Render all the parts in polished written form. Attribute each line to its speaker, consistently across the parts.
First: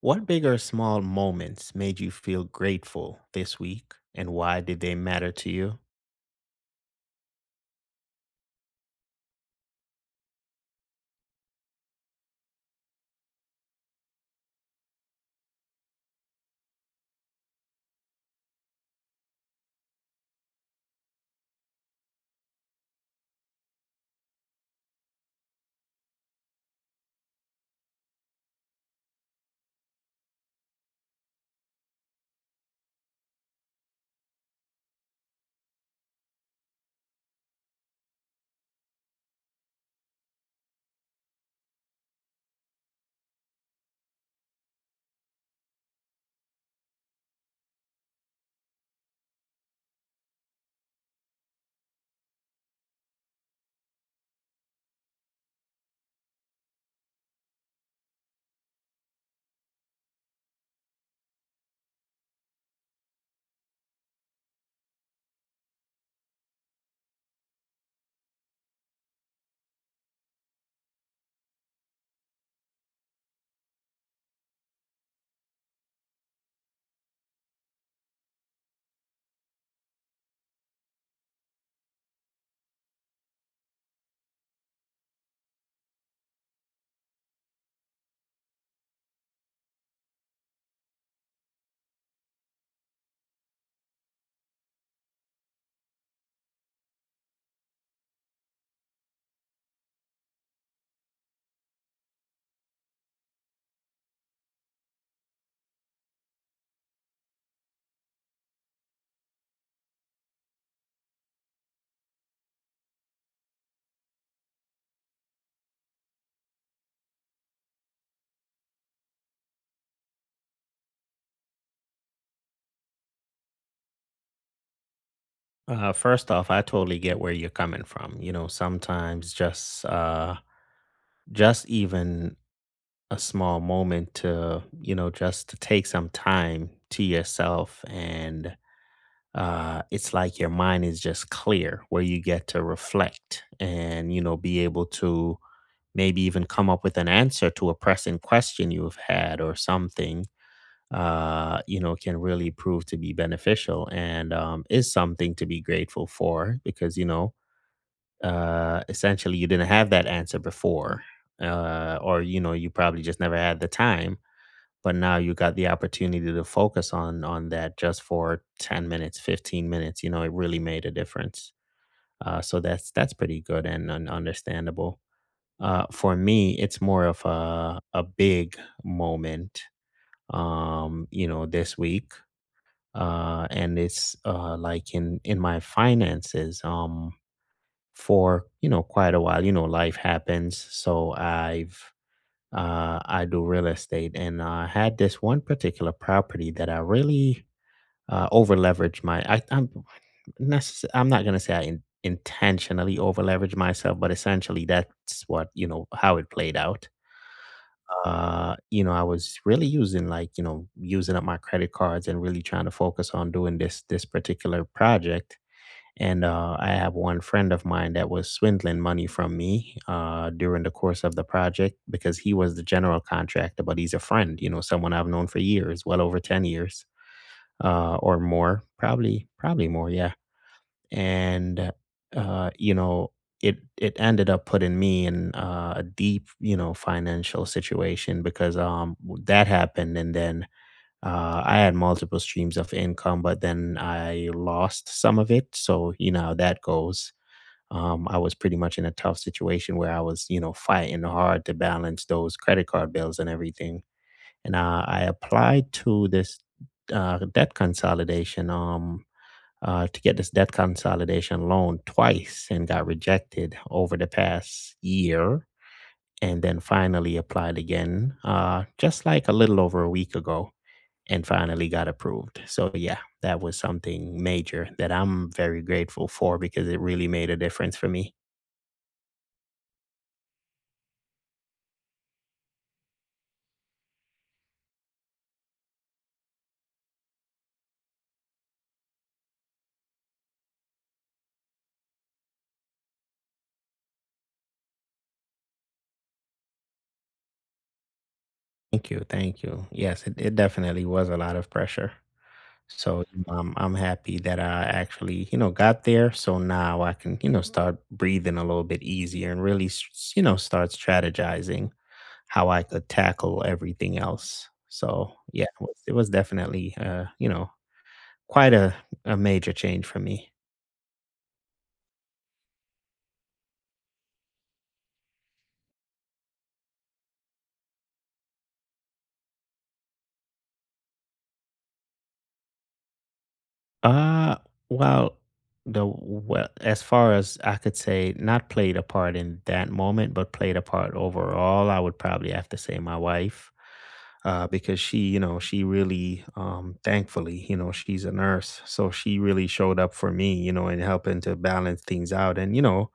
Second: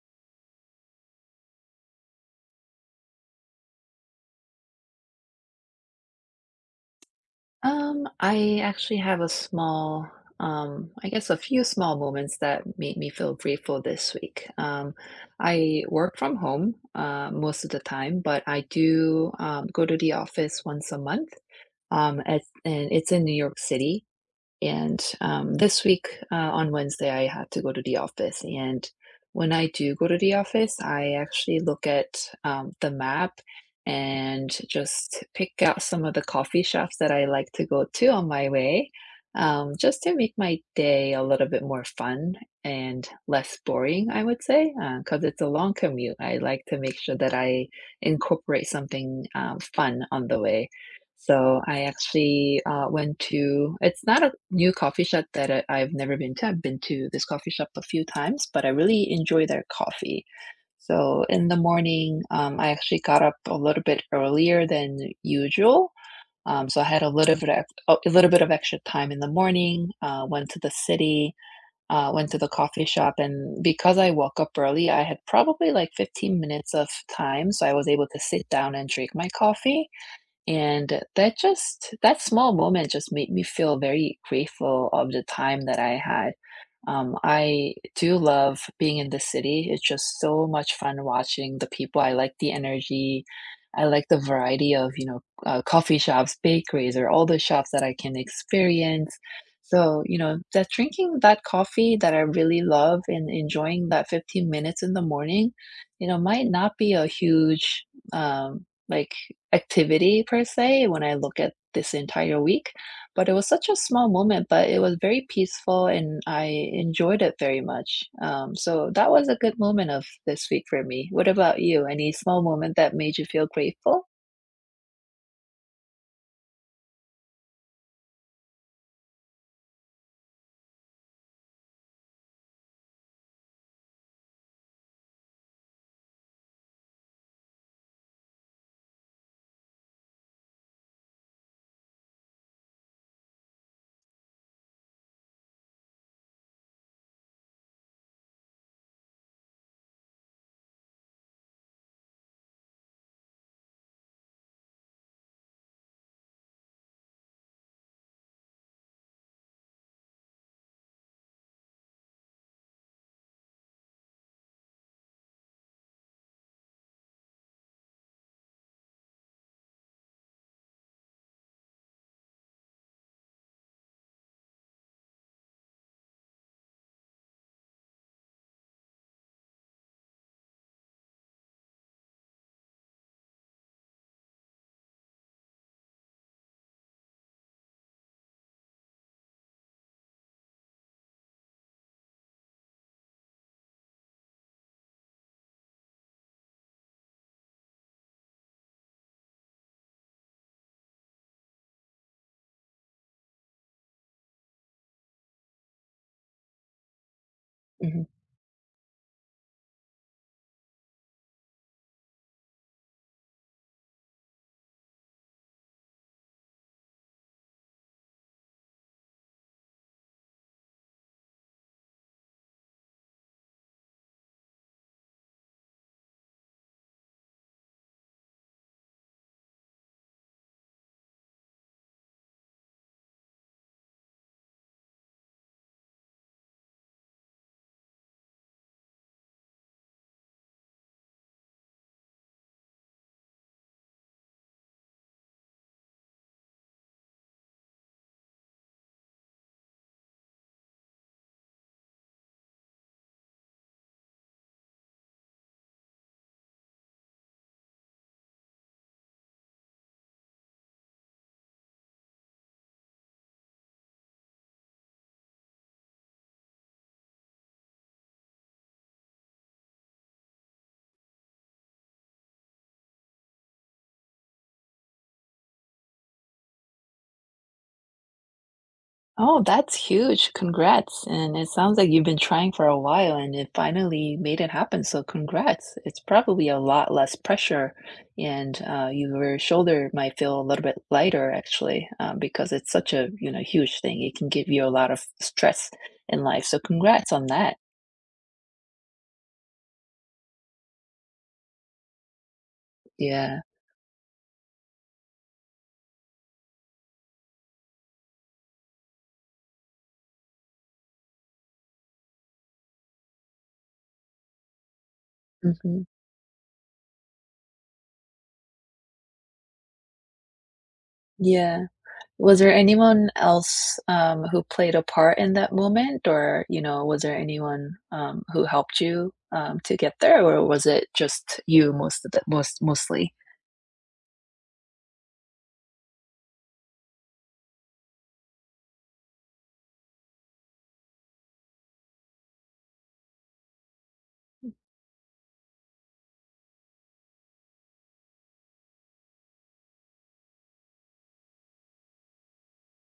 Speaker 1: What big or small moments made you feel grateful this week and why did they matter to you?
Speaker 2: I actually have a small, I guess a few small moments that made me feel grateful this week. I work from home most of the time, but I do go to the office once a month. And it's in New York City. And This week on Wednesday, I had to go to the office. And when I do go to the office, I actually look at the map and just pick out some of the coffee shops that I like to go to on my way, just to make my day a little bit more fun and less boring, I would say, because it's a long commute. I like to make sure that I incorporate something fun on the way. So I actually went to, it's not a new coffee shop that I've never been to. I've been to this coffee shop a few times, but I really enjoy their coffee. So in the morning, I actually got up a little bit earlier than usual. So I had a little bit of, a little bit of extra time in the morning, went to the city, went to the coffee shop. And because I woke up early, I had probably like 15 minutes of time. So I was able to sit down and drink my coffee. And that small moment just made me feel very grateful of the time that I had. I do love being in the city. It's just so much fun watching the people. I like the energy. I like the variety of, you know, coffee shops, bakeries, or all the shops that I can experience. So, you know, that drinking that coffee that I really love and enjoying that 15 minutes in the morning, you know, might not be a huge um, like activity per se when I look at this entire week, but it was such a small moment, but it was very peaceful and I enjoyed it very much. So that was a good moment of this week for me. What about you? Any small moment that made you feel grateful?
Speaker 1: First off, I totally get where you're coming from. You know, sometimes just even a small moment to, you know, just to take some time to yourself and it's like your mind is just clear where you get to reflect and, you know, be able to maybe even come up with an answer to a pressing question you've had or something. You know, can really prove to be beneficial and is something to be grateful for because, you know, essentially you didn't have that answer before, or, you know, you probably just never had the time. But now you got the opportunity to focus on that just for 10 minutes, 15 minutes. You know, it really made a difference. So that's pretty good and understandable. For me, it's more of a big moment, you know, this week, and it's like in my finances for you know quite a while, you know, life happens. So I've I do real estate and I had this one particular property that I really over leveraged my I'm not going to say I intentionally over leveraged myself, but essentially that's, what you know, how it played out.
Speaker 2: Mhm.
Speaker 1: You know, I was really using, like, you know, using up my credit cards and really trying to focus on doing this particular project. And I have one friend of mine that was swindling money from me during the course of the project because he was the general contractor, but he's a friend, you know, someone I've known for years, well over 10 years or more, probably, probably more. Yeah. And you know, it ended up putting me in a deep, you know, financial situation because that happened. And then I had multiple streams of income, but then I lost some of it, so you know how that goes. I was pretty much in a tough situation where I was, you know, fighting hard to balance those credit card bills and everything. And I applied to this debt consolidation, to get this debt consolidation loan twice and got rejected over the past year. And then finally applied again, just like a little over a week ago, and finally got approved. So, yeah, that was something major that I'm very grateful for because it really made a difference for me.
Speaker 2: Oh, that's huge. Congrats. And it sounds like you've been trying for a while and it finally made it happen. So congrats. It's probably a lot less pressure and your shoulder might feel a little bit lighter actually, because it's such a, you know, huge thing. It can give you a lot of stress in life. So congrats on that.
Speaker 1: Thank you. Thank you. Yes, it definitely was a lot of pressure. So
Speaker 2: Yeah.
Speaker 1: I'm happy that I actually, you know, got there. So now I can, you know, start breathing a little bit easier and really, you know, start strategizing how I could tackle everything else. So yeah,
Speaker 2: Hmm.
Speaker 1: it was definitely, you know, quite a major change for me.
Speaker 2: Yeah. Was there anyone else, who played a part in that moment? Or, you know, was there anyone, who helped you, to get there? Or was it just you most of the most mostly?
Speaker 1: Uh, well, well, as far as I could say, not played a part in that moment, but played a part overall. I would probably have to say my wife, because she, you know, she really, thankfully, you know, she's a nurse, so she really showed up for me, you know, in helping to balance things out, and you know,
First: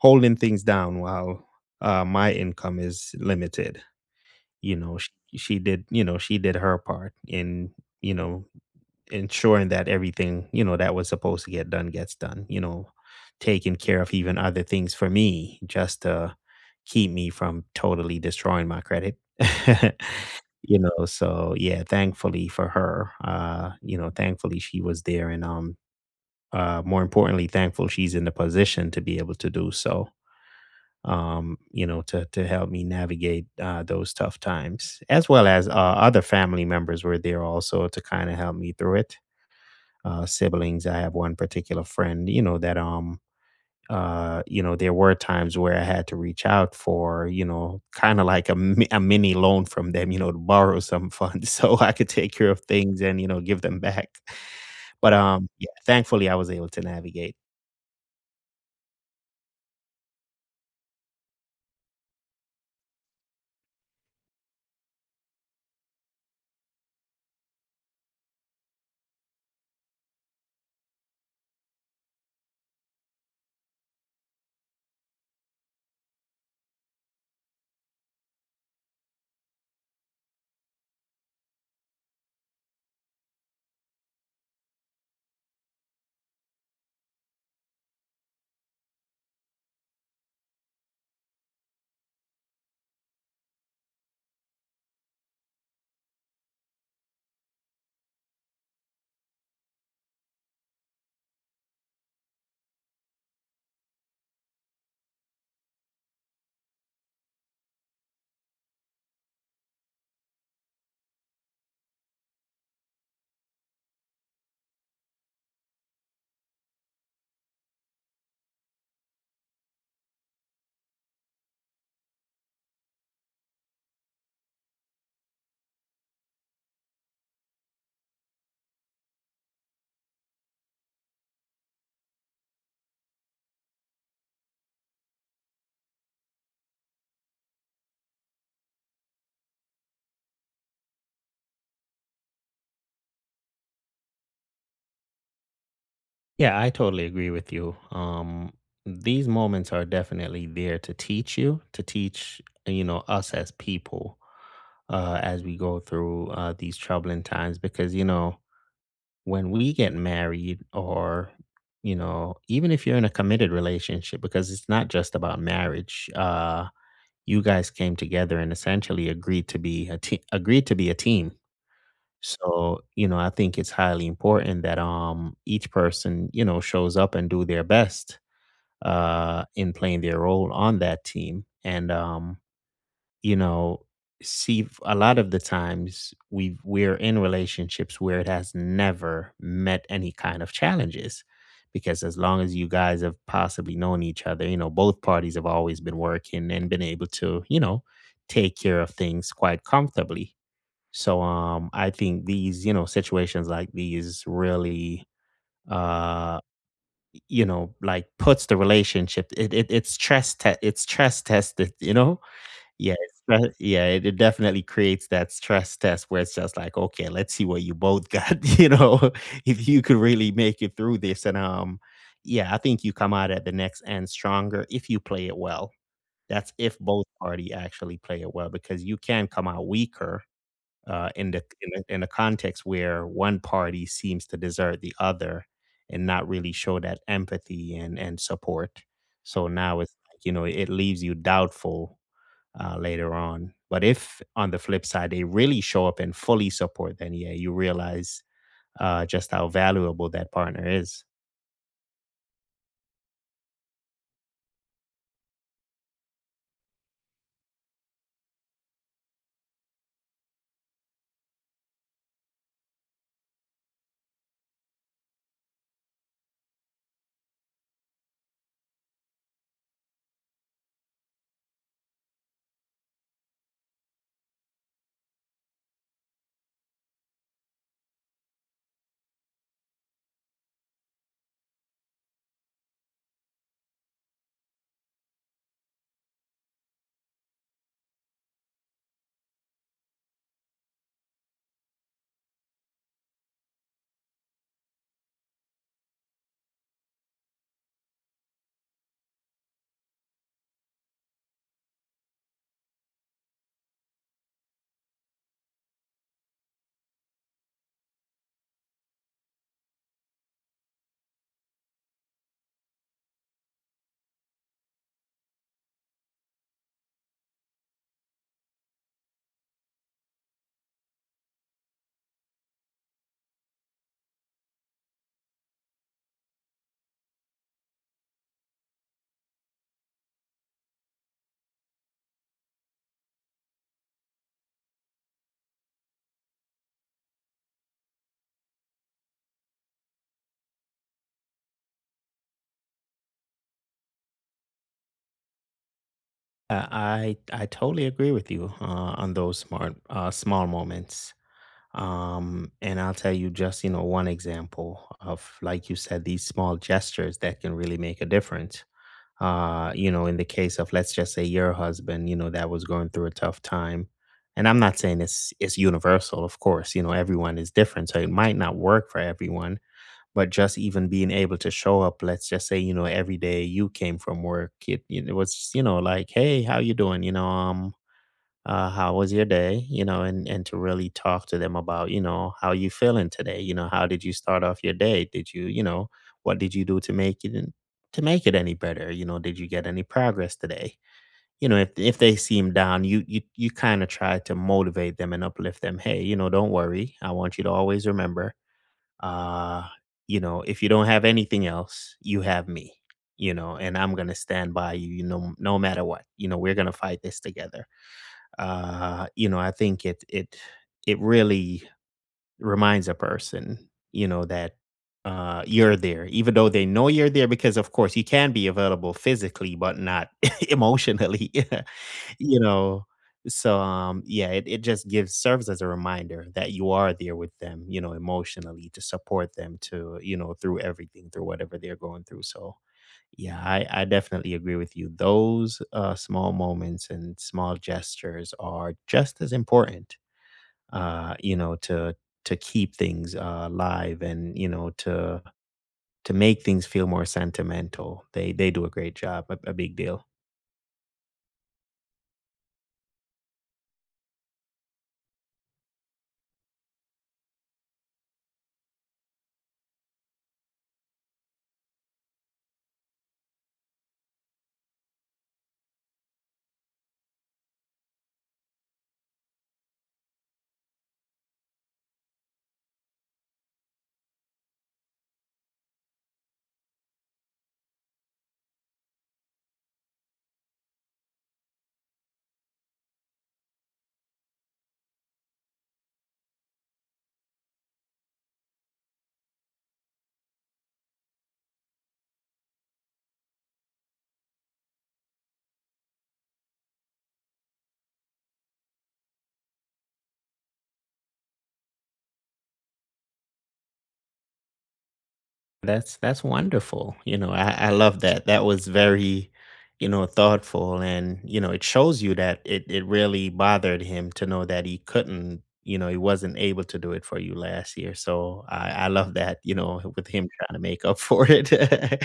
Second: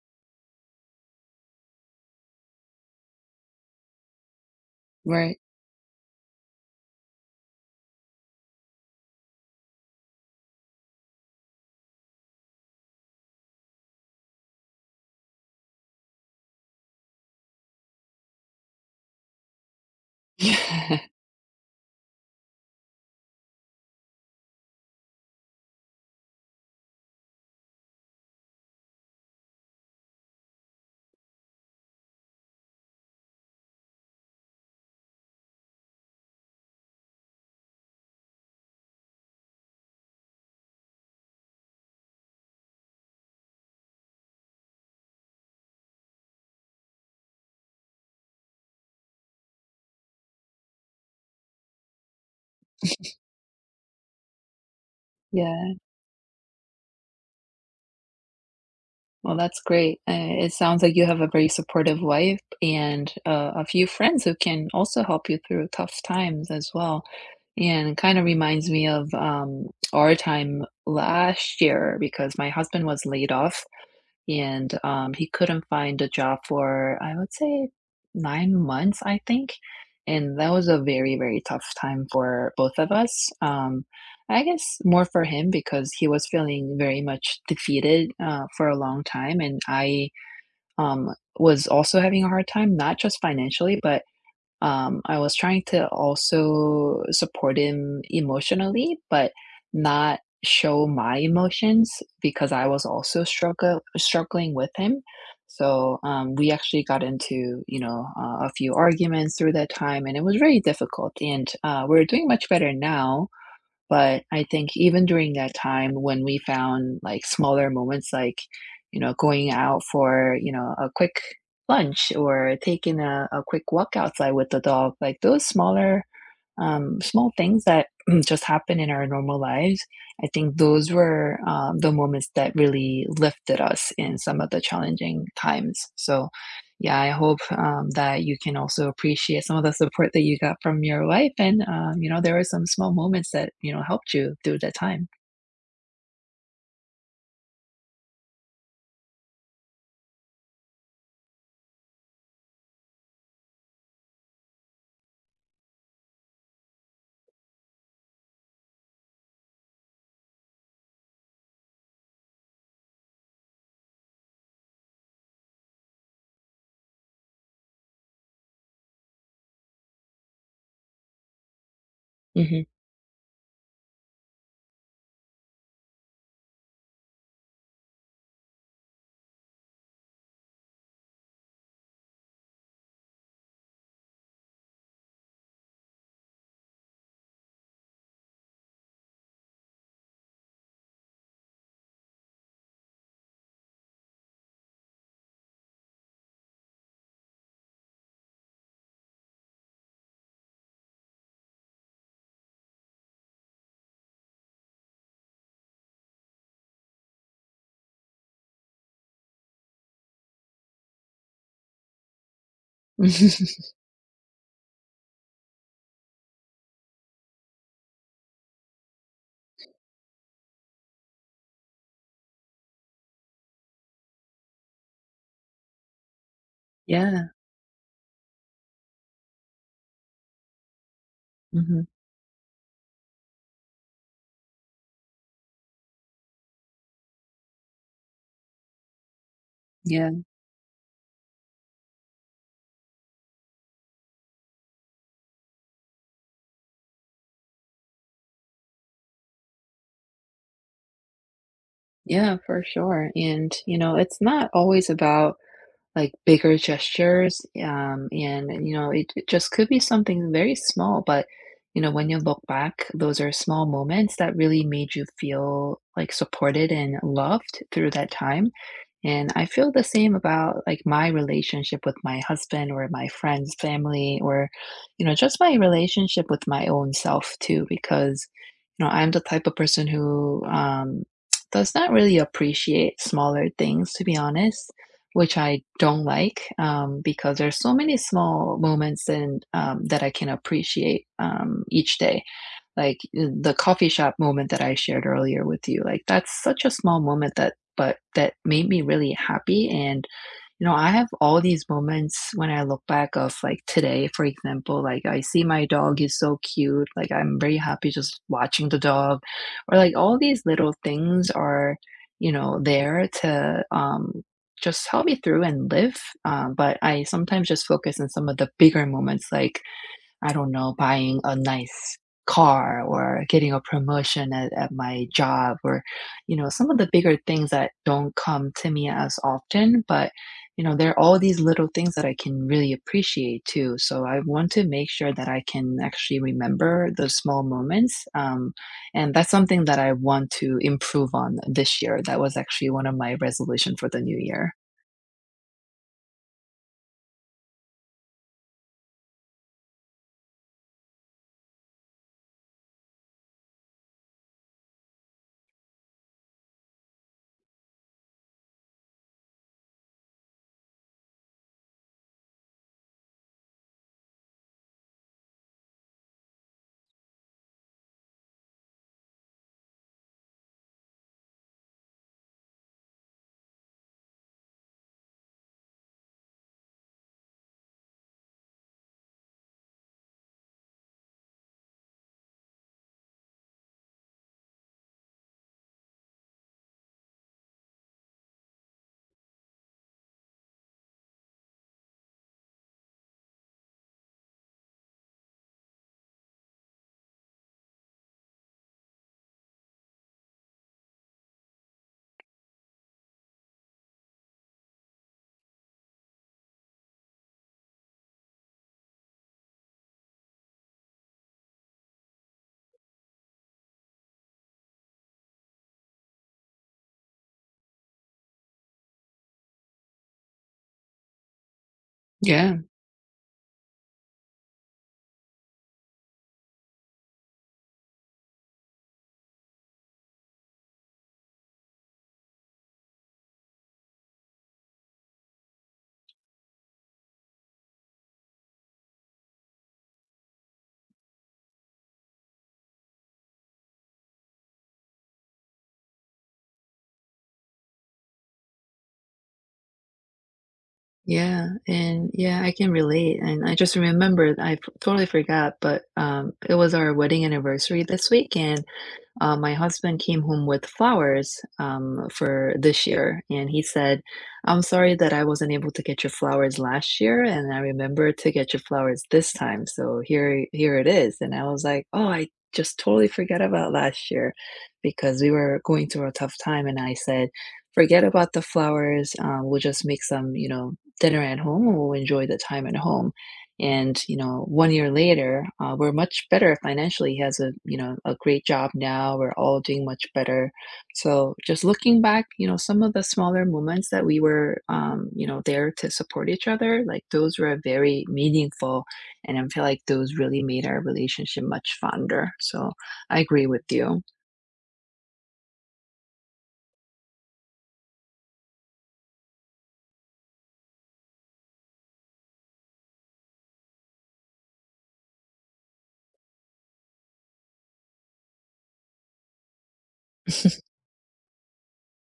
Speaker 1: holding things down while my income is limited. You know,
Speaker 2: Right.
Speaker 1: she did, you know, she did her part in, you know, ensuring that everything, you know, that was supposed to get done gets done, you know, taking care of even other things for me just to keep me from totally destroying my credit. You know,
Speaker 2: Yeah.
Speaker 1: so yeah, thankfully for her, you know, thankfully she was there, and more importantly, thankful she's in the position to be able to do so. You know, to help me navigate those tough times, as well as other family members were there also to kind of help me through it, siblings. I have one particular friend, you know, that you know, there were times where I had to reach out for, you know, kind of like a mini loan from them, you know, to borrow some funds so I could take care of things and, you know, give them back. But yeah,
Speaker 2: Yeah.
Speaker 1: thankfully I was able to navigate.
Speaker 2: Well, that's great. It sounds like you have a very supportive wife and, a few friends who can also help you through tough times as well. And it kinda reminds me of, our time last year because my husband was laid off and he couldn't find a job for I would say 9 months, I think, and that was a very very tough time for both of us. I guess more for him because he was feeling very much defeated for a long time, and I um, was also having a hard time, not just financially, but I was trying to also support him emotionally, but not show my emotions because I was also struggle struggling with him. So we actually got into, you know, a few arguments through that time, and it was very difficult. And we're doing much better now, but I think even during that time when we found, like, smaller moments, like, you know, going out for, you know, a quick lunch or taking a quick walk outside with the dog, like, those smaller small things that just happen in our normal lives. I think those were the moments that really lifted us in some of the challenging times. So, yeah, I hope that you can also appreciate some of the support that you got from your wife, and you know there were some small moments that you know helped you through that time.
Speaker 1: Yeah, I totally agree with you. These moments are definitely there to teach you, to teach you know, us as people as we go through these troubling times because, you know, when we get married, or you know, even if you're in a committed relationship, because it's not just about marriage. You guys came together and essentially agreed to be a team, agreed to be a team.
Speaker 2: Hmm.
Speaker 1: So you know, I think it's highly important that each person, you know, shows up and do their best in playing their role on that team. And you know, a lot of the times we're in relationships where it has never met any kind of challenges, because as long as you guys have possibly known each other, you know, both parties have always been working and been able to, you know, take care of things quite comfortably. So I think these, you know, situations like these really uh you know, like, puts the relationship, it's stress tested, you know. yeah, it's yeah, it definitely creates that stress test where it's just like, "Okay, let's see what you both got," you know, if you could really make it through this, and, yeah, I think you come out at the next end stronger if you play it well. That's if both
Speaker 2: Yeah.
Speaker 1: party actually play it well, because you can come out weaker, in the in
Speaker 2: Hmm.
Speaker 1: the in the context where one party seems to desert the other and not really show that empathy and support. So now it's
Speaker 2: Yeah.
Speaker 1: like, you know, it leaves you doubtful later on. But if on the flip side they really show up and fully support, then yeah, you realize just how valuable that partner is.
Speaker 2: Yeah, for sure. And, you know, it's not always about like bigger gestures and you know it just could be something very small, but you know when you look back, those are small moments that really made you feel like supported and loved through that time. And I feel the same about like my relationship with my husband or my friends, family, or you know just my relationship with my own self too because you know I'm the type of person who does not really appreciate smaller things to be honest, which I don't like, because there's so many small moments, and that I can appreciate each day. Like the coffee shop moment that I shared earlier with you, like that's such a small moment that but that made me really happy. And you know, I have all these moments when I look back of like today, for example, like I see my dog is so cute, like I'm very happy just watching the dog, or like all these little things are, you know, there to just help me through and live. But I sometimes just focus on some of the bigger moments, like I don't know, buying a nice car or getting a promotion at my job, or, you know, some of the bigger things that don't come to me as often. But, you know, there are all these little things that I can really appreciate too. So I want to make sure that I can actually remember those small moments. And that's something that I want to improve on this year. That was actually one of my resolution for the new year.
Speaker 1: I totally agree with you on those smart small moments. And I'll tell you, just, you know, one example of, like you said, these small gestures that can really make a difference. You know, in the case of, let's just say, your husband, you know, that was going through a tough time, and I'm not saying it's universal, of course. You know, everyone is different, so it might not work for everyone, but just even being able to show up, let's just say, you know, every day you came from work, it was, you know, like, "Hey, how you doing?" You know, how was your day? You know, and to really talk to them about, you know, how you feeling today? You know, how did you start off your day? Did you, you know, what did you do to to make it any better? You know, did you get any progress today? You know, if they seem down, you kind of try to motivate them and uplift them. Hey, you know, don't worry. I want you to always remember, uh, you know, if you don't have anything else, you have me. You know, and I'm gonna stand by you. You know, no matter what. You know, we're gonna fight this together. You know, I think it really reminds a person, you know, that you're there, even though they know you're there, because of course you can be available physically but not emotionally you
Speaker 2: Yeah.
Speaker 1: know. So yeah, it just gives serves as a reminder that you are there with them, you know, emotionally, to support them, to you know, through everything, through whatever they're going through. So yeah, I definitely agree with you. Those small moments and small gestures are just as important, you know, to keep things live, and you know, to make things feel more sentimental. They do a great job, a big deal.
Speaker 2: Yeah, and yeah, I can relate, and I just remembered I f totally forgot, but, it was our wedding anniversary this week, and my husband came home with flowers for this year, and he said, I'm sorry that I wasn't able to get your flowers last year, and I remember to get your flowers this time. So here, here it is. And I was like, oh, I just totally forgot about last year because we were going through a tough time. And I said, forget about the flowers. We'll just make some, you know, dinner at home and we'll enjoy the time at home. And you know, one year later, we're much better financially. He has, a you know, a great job now. We're all doing much better. So just looking back, you know, some of the smaller moments that we were you know there to support each other, like those were very meaningful, and I feel like those really made our relationship much fonder. So I agree with you.
Speaker 1: That's wonderful. You know, I love that. That was very, you know, thoughtful, and, you know, it shows you that it really bothered him to know that he couldn't, you know, he wasn't able to do it for you last year. So I love that, you know, with him trying to make up for it.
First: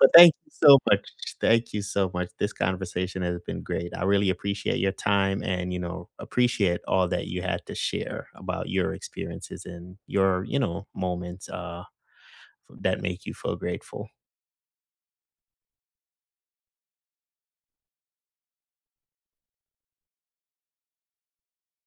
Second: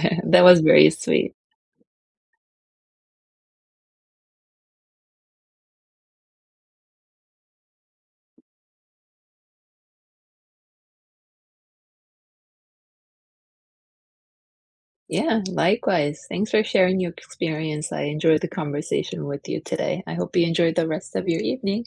Speaker 1: But thank
Speaker 2: that
Speaker 1: you
Speaker 2: was
Speaker 1: so
Speaker 2: very
Speaker 1: much.
Speaker 2: sweet.
Speaker 1: Thank you so much. This conversation has been great. I really appreciate your time, and, you know, appreciate all that you had to share about your experiences and your, you know, moments. That make you feel grateful.
Speaker 2: Yeah, likewise. Thanks for sharing your experience. I enjoyed the conversation with you today. I hope you enjoyed the rest of your evening.